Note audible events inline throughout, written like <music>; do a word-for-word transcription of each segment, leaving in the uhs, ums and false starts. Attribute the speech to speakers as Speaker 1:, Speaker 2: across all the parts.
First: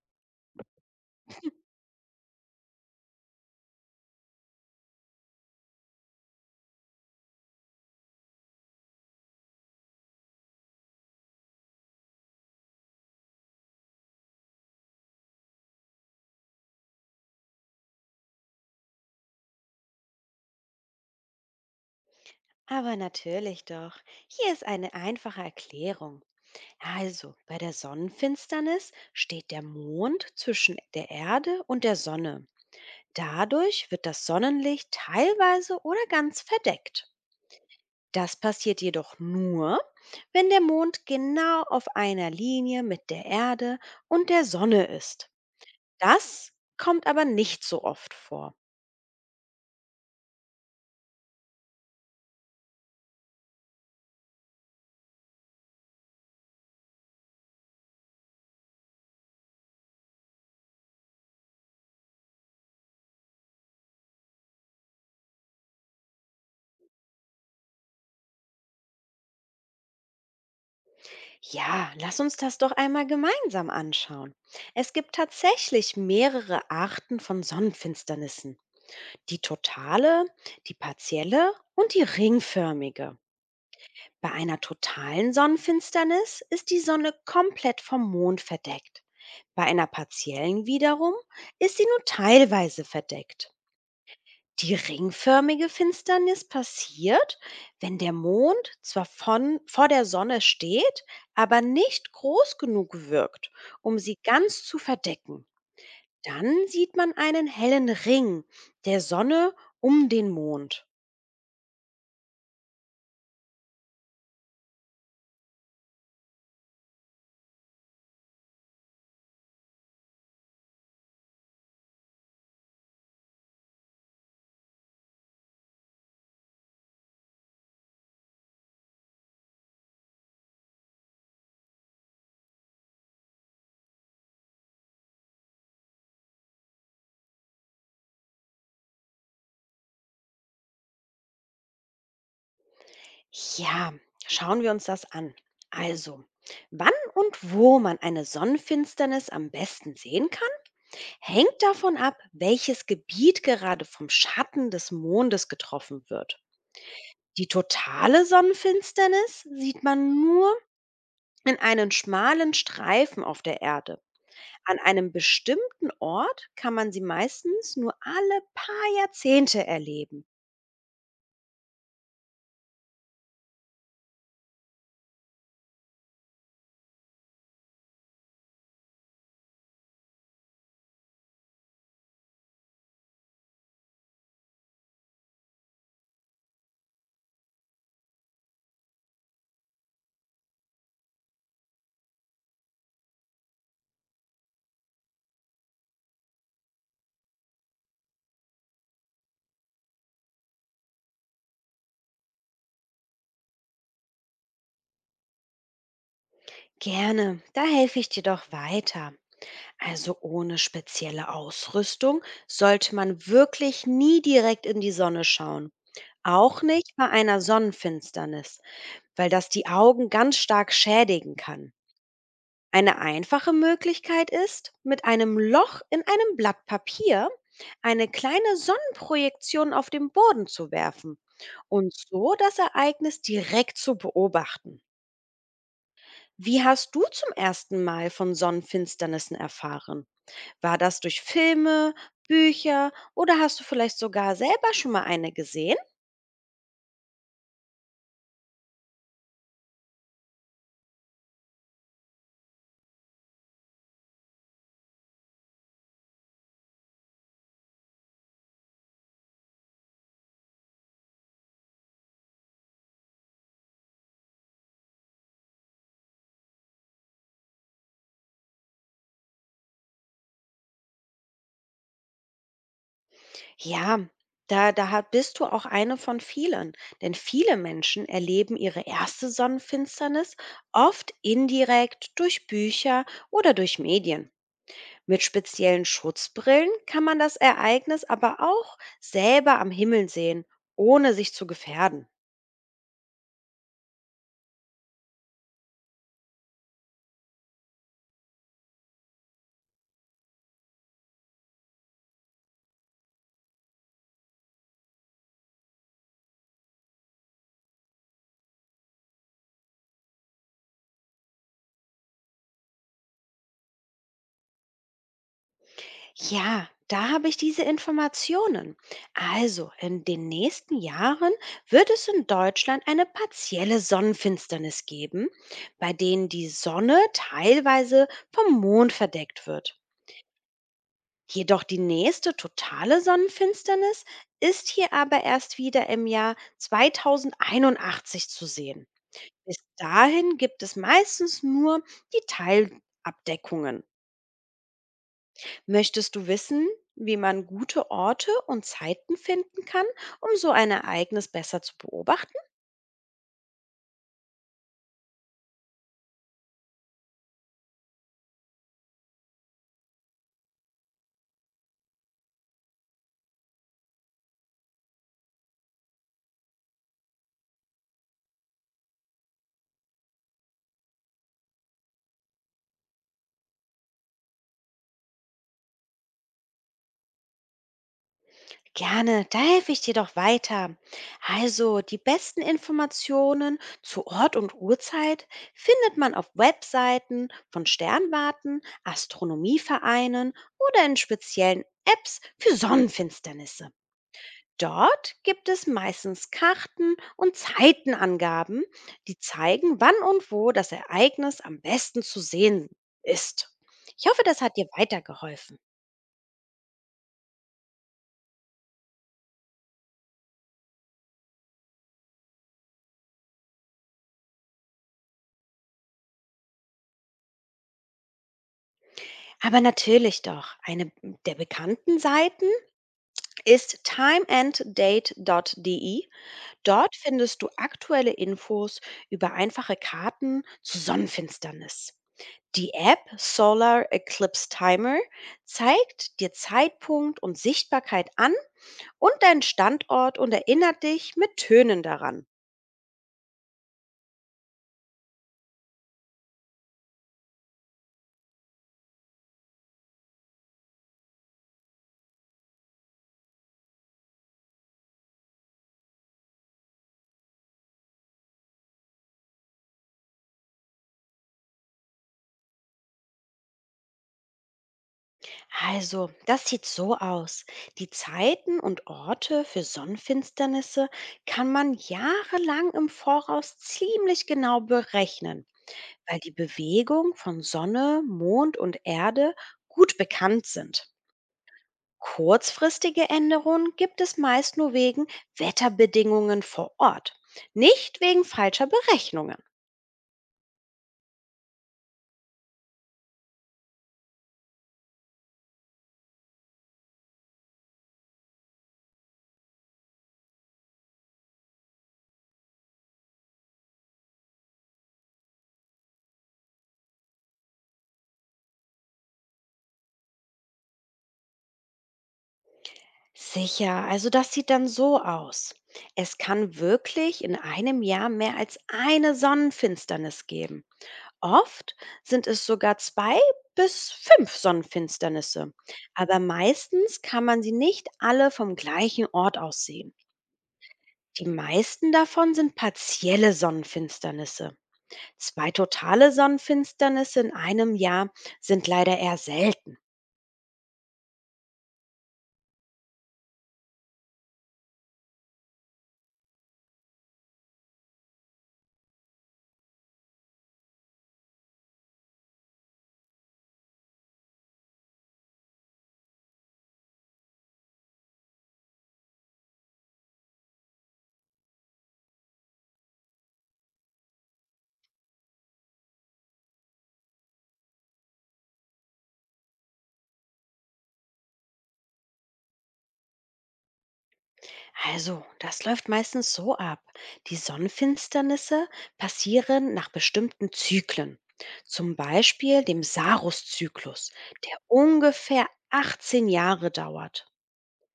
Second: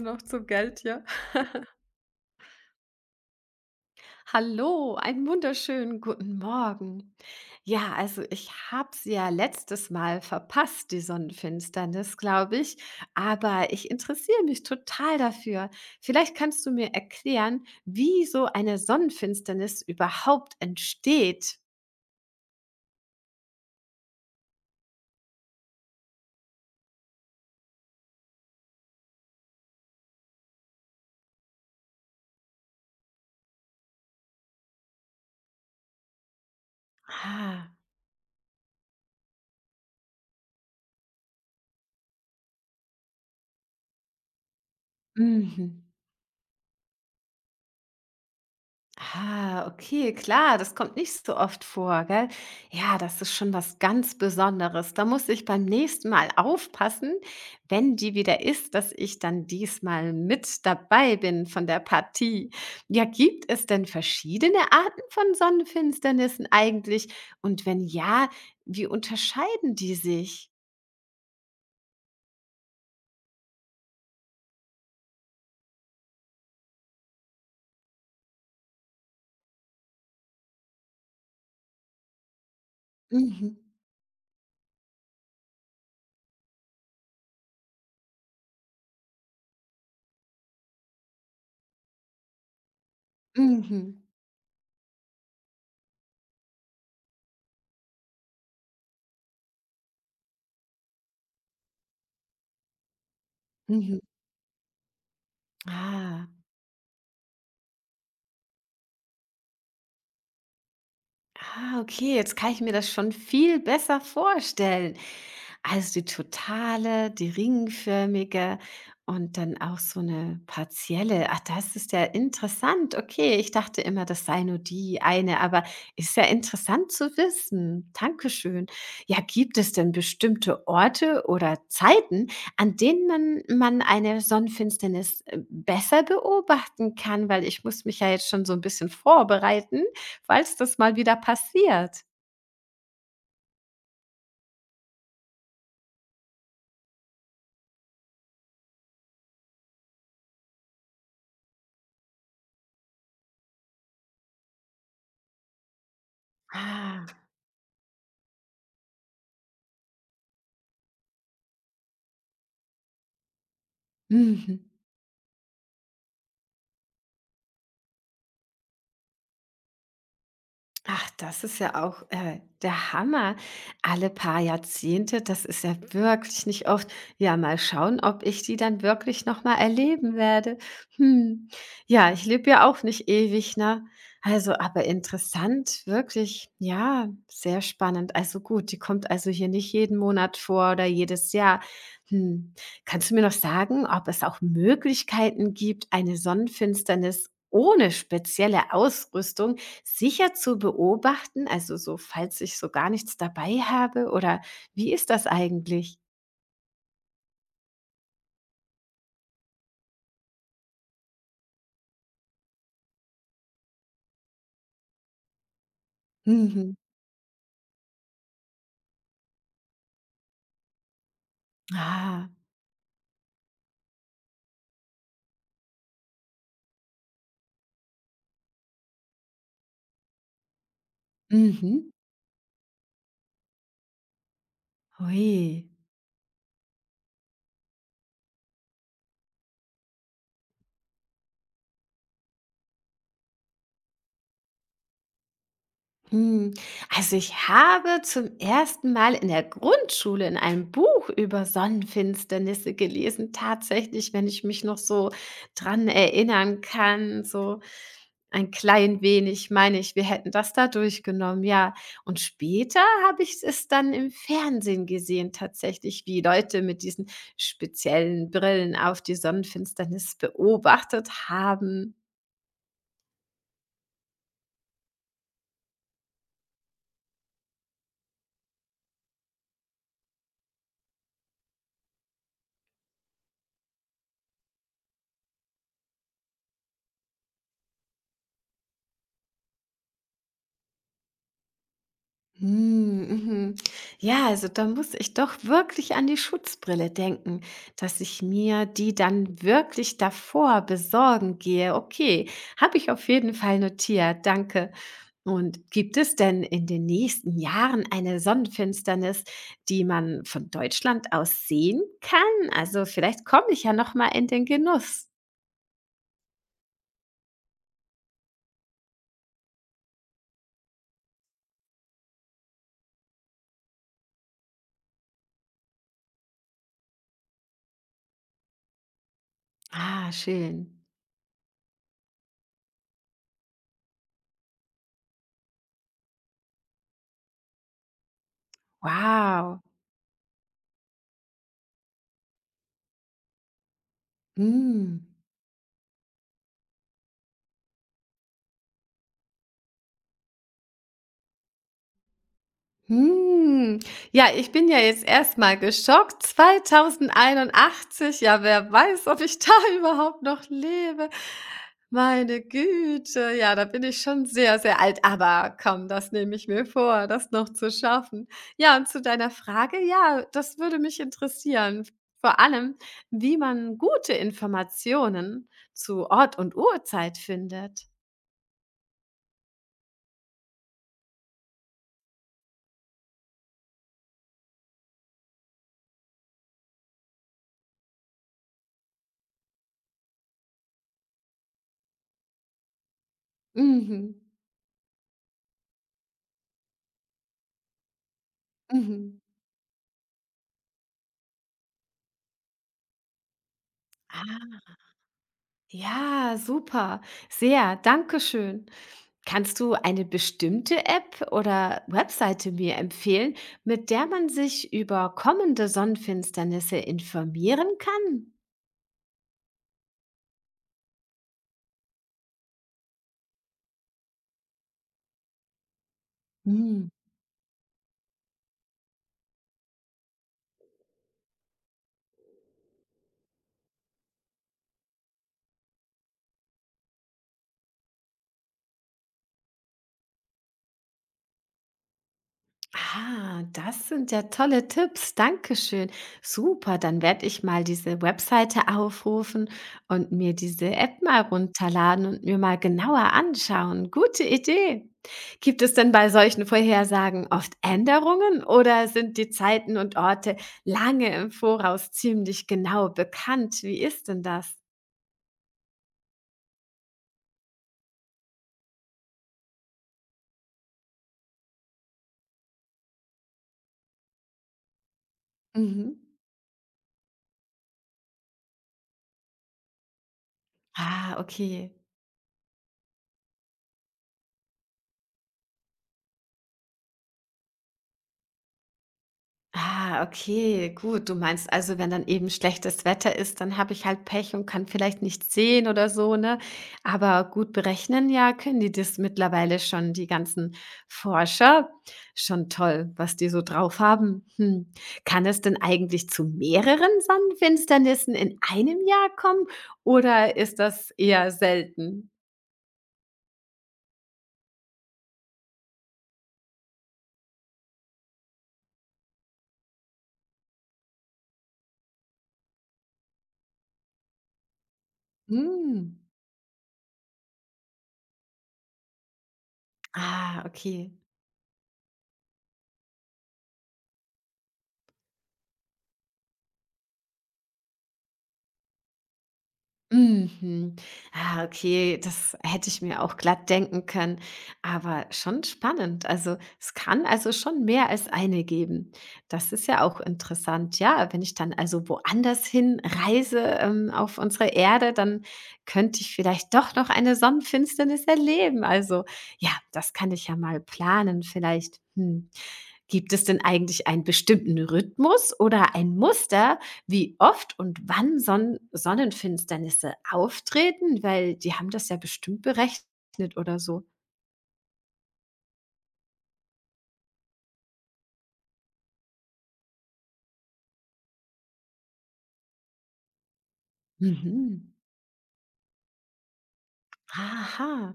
Speaker 1: Noch zum Geld, ja. Hallo, einen wunderschönen guten Morgen. Ja, also ich habe es ja letztes Mal verpasst, die Sonnenfinsternis, glaube ich, aber ich interessiere mich total dafür. Vielleicht kannst du mir erklären, wie so eine Sonnenfinsternis überhaupt entsteht.
Speaker 2: Aber natürlich doch. Hier ist eine einfache Erklärung. Also, bei der Sonnenfinsternis steht der Mond zwischen der Erde und der Sonne. Dadurch wird das Sonnenlicht teilweise oder ganz verdeckt.
Speaker 1: Ah,
Speaker 2: Das passiert jedoch nur, wenn der Mond genau auf einer Linie mit der Erde und der Sonne ist.
Speaker 1: mhm.
Speaker 2: Das kommt aber nicht so oft vor.
Speaker 1: Ah, okay, klar, das kommt nicht so oft vor, gell? Ja, das ist schon was ganz Besonderes. Da muss ich beim nächsten Mal aufpassen, wenn die wieder ist, dass ich dann diesmal mit dabei bin von der Partie. Ja, gibt es denn verschiedene Arten von Sonnenfinsternissen eigentlich? Und wenn ja, wie unterscheiden die sich?
Speaker 2: Ja, lass uns das doch einmal gemeinsam anschauen. Es gibt tatsächlich mehrere Arten von Sonnenfinsternissen. Die totale, die partielle und die ringförmige.
Speaker 1: Mhm,
Speaker 2: Bei einer totalen Sonnenfinsternis ist die Sonne komplett vom Mond verdeckt. Bei einer partiellen wiederum ist sie nur teilweise verdeckt.
Speaker 1: mhm,
Speaker 2: Die ringförmige Finsternis passiert, wenn der Mond zwar von, vor der Sonne steht, aber nicht groß genug wirkt, um
Speaker 1: mhm.
Speaker 2: sie ganz zu verdecken.
Speaker 1: Ah.
Speaker 2: Dann sieht man einen hellen Ring der Sonne um den Mond.
Speaker 1: Ah, okay, jetzt kann ich mir das schon viel besser vorstellen. Also die totale, die ringförmige und dann auch so eine partielle. Ach, das ist ja interessant. Okay, ich dachte immer, das sei nur die eine, aber ist ja interessant zu wissen. Dankeschön. Ja, gibt es denn bestimmte Orte oder Zeiten, an denen man man eine Sonnenfinsternis, äh, besser beobachten kann? Weil ich muss mich ja jetzt schon so ein bisschen vorbereiten. Falls das mal wieder passiert.
Speaker 2: Ja, schauen wir uns das an. Also, wann und wo man eine Sonnenfinsternis am besten sehen kann, hängt davon ab, welches Gebiet gerade vom Schatten des Mondes getroffen wird.
Speaker 1: Ah,
Speaker 2: Die totale Sonnenfinsternis sieht man nur in einen schmalen Streifen auf der Erde.
Speaker 1: mhm.
Speaker 2: An einem bestimmten Ort kann man sie meistens nur alle paar Jahrzehnte erleben.
Speaker 1: Ach, das ist ja auch, äh, der Hammer. Alle paar Jahrzehnte, das ist ja wirklich nicht oft. Ja, mal schauen, ob ich die dann wirklich noch mal erleben werde. Hm. Ja, ich lebe ja auch nicht ewig, ne? Also, aber interessant, wirklich. Ja, sehr spannend. Also gut, die kommt also hier nicht jeden Monat vor oder jedes Jahr. Hm. Kannst du mir noch sagen, ob es auch Möglichkeiten gibt, eine Sonnenfinsternis ohne spezielle Ausrüstung sicher zu beobachten, also so, falls ich so gar nichts dabei habe oder wie ist das eigentlich?
Speaker 2: Gerne, da helfe ich dir doch weiter. Also ohne spezielle Ausrüstung sollte man wirklich nie direkt in die Sonne schauen. Auch
Speaker 1: Mhm.
Speaker 2: nicht bei einer Sonnenfinsternis, weil das die Augen ganz stark schädigen kann.
Speaker 1: Ah.
Speaker 2: Eine einfache Möglichkeit ist, mit einem Loch in einem Blatt Papier eine kleine Sonnenprojektion auf den Boden zu werfen
Speaker 1: Mhm.
Speaker 2: und so das Ereignis direkt zu beobachten.
Speaker 1: Ui.
Speaker 2: Wie hast du zum ersten Mal von Sonnenfinsternissen erfahren? War das durch Filme, Bücher oder hast du vielleicht sogar selber schon mal eine gesehen?
Speaker 1: Hm. Also ich habe zum ersten Mal in der Grundschule in einem Buch über Sonnenfinsternisse gelesen, tatsächlich, wenn ich mich noch so dran erinnern kann, so ein klein wenig, meine ich, wir hätten das da durchgenommen, ja. Und später habe ich es dann im Fernsehen gesehen, tatsächlich, wie Leute mit diesen speziellen Brillen auf die Sonnenfinsternis beobachtet haben.
Speaker 2: Ja, da, da ha- bist du auch eine von vielen, denn viele Menschen erleben ihre erste Sonnenfinsternis oft indirekt durch Bücher oder durch Medien. Mit speziellen Schutzbrillen kann man das Ereignis aber auch selber am Himmel sehen, ohne sich zu gefährden.
Speaker 1: Hm, mhm. Ja, also da muss ich doch wirklich an die Schutzbrille denken, dass ich mir die dann wirklich davor besorgen gehe. Okay, habe ich auf jeden Fall notiert. Danke. Und gibt es denn in den nächsten Jahren eine Sonnenfinsternis, die man von Deutschland aus sehen kann? Also vielleicht komme ich ja noch mal in den Genuss.
Speaker 2: Ja, da habe ich diese Informationen. Also, in den nächsten Jahren wird es in Deutschland eine partielle Sonnenfinsternis geben, bei denen die Sonne teilweise vom Mond verdeckt wird.
Speaker 1: Ah, schön.
Speaker 2: Jedoch die nächste totale Sonnenfinsternis ist hier aber erst wieder im Jahr zweitausendeinundachtzig zu sehen. Bis
Speaker 1: Wow.
Speaker 2: dahin gibt es meistens nur die Teilabdeckungen.
Speaker 1: Hm.
Speaker 2: Möchtest du wissen, wie man gute Orte und Zeiten finden kann, um so ein Ereignis besser zu beobachten?
Speaker 1: Hm. Ja, ich bin ja jetzt erstmal geschockt. zwanzig einundachtzig, ja, wer weiß, ob ich da <laughs> überhaupt noch lebe. Meine Güte, ja, da bin ich schon sehr, sehr alt, aber komm, das nehme ich mir vor, das noch zu schaffen. Ja, und zu deiner Frage, ja, das würde mich interessieren. Vor allem, wie man gute Informationen zu Ort und Uhrzeit findet.
Speaker 2: Gerne, da helfe ich dir doch weiter. Also, die besten Informationen zu Ort und Uhrzeit findet man auf Webseiten von Sternwarten, Astronomievereinen oder in speziellen Apps für Sonnenfinsternisse.
Speaker 1: Mhm.
Speaker 2: Dort gibt es meistens Karten und Zeitenangaben, die
Speaker 1: Mhm.
Speaker 2: zeigen, wann und wo das Ereignis am besten zu sehen ist. Ich hoffe, das hat dir weitergeholfen.
Speaker 1: Ja, super. Sehr, danke schön. Kannst du eine bestimmte App oder Webseite mir empfehlen, mit der man sich über kommende Sonnenfinsternisse informieren kann?
Speaker 2: Aber natürlich doch, eine der bekannten Seiten ist timeanddate.de.
Speaker 1: Hm.
Speaker 2: Dort findest du aktuelle Infos über einfache Karten zu Sonnenfinsternis. Die App Solar Eclipse Timer zeigt dir Zeitpunkt und Sichtbarkeit an, und deinen Standort und erinnert dich mit Tönen daran.
Speaker 1: Ah, das sind ja tolle Tipps. Dankeschön. Super, dann werde ich mal diese Webseite aufrufen und mir diese App mal runterladen und mir mal genauer anschauen. Gute Idee. Gibt es denn bei solchen Vorhersagen oft Änderungen oder sind die Zeiten und Orte lange im Voraus ziemlich genau bekannt? Wie ist denn das?
Speaker 2: Also, das sieht so aus. Die Zeiten und Orte für Sonnenfinsternisse kann man jahrelang im Voraus ziemlich genau berechnen,
Speaker 1: Mhm.
Speaker 2: weil die Bewegung von Sonne, Mond und Erde gut bekannt sind.
Speaker 1: Ah, okay.
Speaker 2: Kurzfristige Änderungen gibt es meist nur wegen Wetterbedingungen vor Ort, nicht wegen falscher Berechnungen.
Speaker 1: Ah, okay, gut. Du meinst also, wenn dann eben schlechtes Wetter ist, dann habe ich halt Pech und kann vielleicht nichts sehen oder so, ne? Aber gut berechnen, ja, können die das mittlerweile schon, die ganzen Forscher. Schon toll, was die so drauf haben. Hm. Kann es denn eigentlich zu mehreren Sonnenfinsternissen in einem Jahr kommen oder ist das eher selten?
Speaker 2: Sicher, also das sieht dann so aus. Es kann wirklich in einem Jahr mehr als eine Sonnenfinsternis geben. Oft sind es sogar zwei bis fünf Sonnenfinsternisse.
Speaker 1: Hm.
Speaker 2: Aber meistens kann man sie nicht alle vom gleichen Ort aus sehen.
Speaker 1: Ah, okay.
Speaker 2: Die meisten davon sind partielle Sonnenfinsternisse. Zwei totale Sonnenfinsternisse in einem Jahr sind leider eher selten.
Speaker 1: Mhm. Ah, okay, das hätte ich mir auch glatt denken können, aber schon spannend. Also, es kann also schon mehr als eine geben. Das ist ja auch interessant. Ja, wenn ich dann also woanders hin reise, ähm, auf unsere Erde, dann könnte ich vielleicht doch noch eine Sonnenfinsternis erleben. Also, ja, das kann ich ja mal planen vielleicht. Hm. Gibt es denn eigentlich einen bestimmten Rhythmus oder ein Muster, wie oft und wann Sonn Sonnenfinsternisse auftreten? Weil die haben das ja bestimmt berechnet oder so.
Speaker 2: Also, das läuft meistens so ab. Die Sonnenfinsternisse passieren nach bestimmten Zyklen, zum Beispiel dem Sarus-Zyklus, der
Speaker 1: Mhm.
Speaker 2: ungefähr achtzehn Jahre dauert.
Speaker 1: Aha.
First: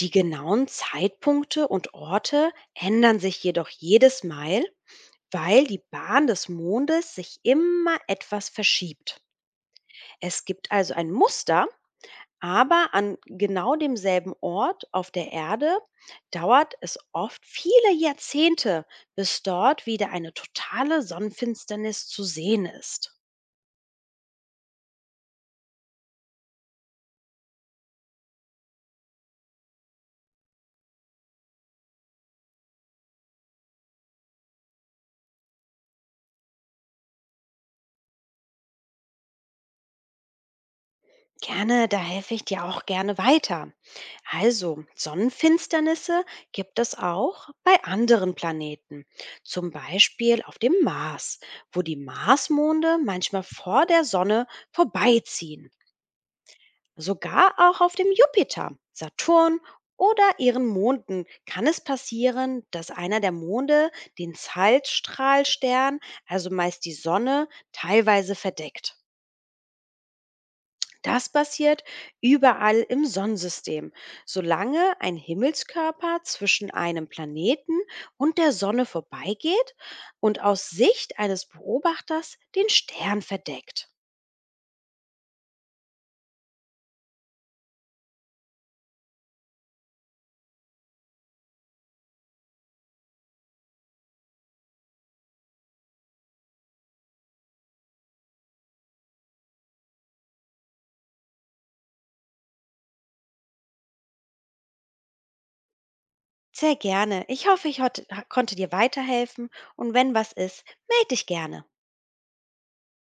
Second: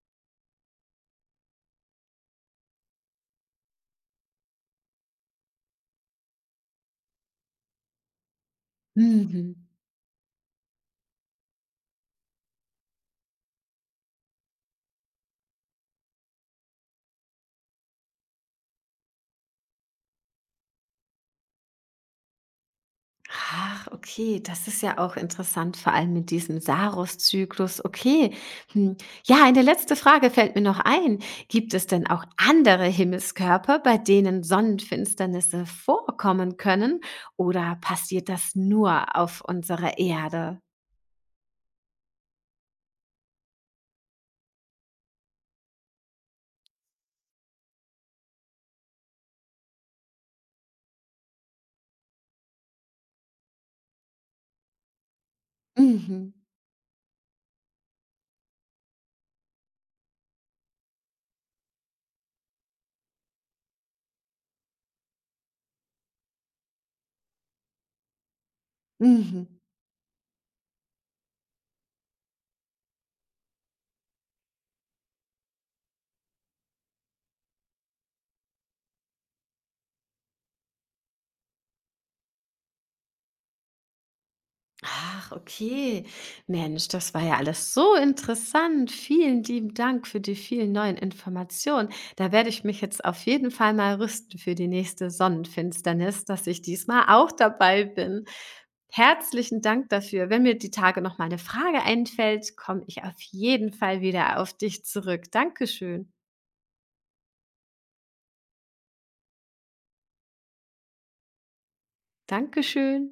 Speaker 2: Die genauen Zeitpunkte und Orte ändern sich jedoch jedes Mal, weil die Bahn des Mondes sich immer etwas verschiebt.
Speaker 1: Mhm.
Speaker 2: Es gibt also ein Muster, aber an genau demselben Ort auf der Erde dauert es oft viele Jahrzehnte, bis dort wieder eine totale Sonnenfinsternis zu sehen ist.
Speaker 1: Ach, okay, das ist ja auch interessant, vor allem mit diesem Saros-Zyklus. Okay. Hm. Ja, eine letzte Frage fällt mir noch ein. Gibt es denn auch andere Himmelskörper, bei denen Sonnenfinsternisse vorkommen können? Oder passiert das nur auf unserer Erde?
Speaker 2: Gerne, da helfe ich dir auch gerne weiter. Also, Sonnenfinsternisse gibt es auch bei anderen Planeten, zum Beispiel auf dem Mars, wo die Marsmonde manchmal vor der Sonne vorbeiziehen.
Speaker 1: Mhm.
Speaker 2: Sogar auch auf dem Jupiter, Saturn oder ihren Monden kann es passieren, dass einer der Monde den Zeitstrahlstern, also meist die Sonne, teilweise verdeckt.
Speaker 1: Mhm.
Speaker 2: Das passiert überall im Sonnensystem, solange ein Himmelskörper zwischen einem Planeten und der Sonne vorbeigeht und aus Sicht eines Beobachters den Stern verdeckt.
Speaker 1: Ach, okay. Mensch, das war ja alles so interessant. Vielen lieben Dank für die vielen neuen Informationen. Da werde ich mich jetzt auf jeden Fall mal rüsten für die nächste Sonnenfinsternis, dass ich diesmal auch dabei bin. Herzlichen Dank dafür. Wenn mir die Tage noch mal eine Frage einfällt, komme ich auf jeden Fall wieder auf dich zurück. Dankeschön.
Speaker 2: Sehr gerne. Ich hoffe, ich hot konnte dir weiterhelfen, und wenn was ist, melde dich gerne.
Speaker 1: Dankeschön.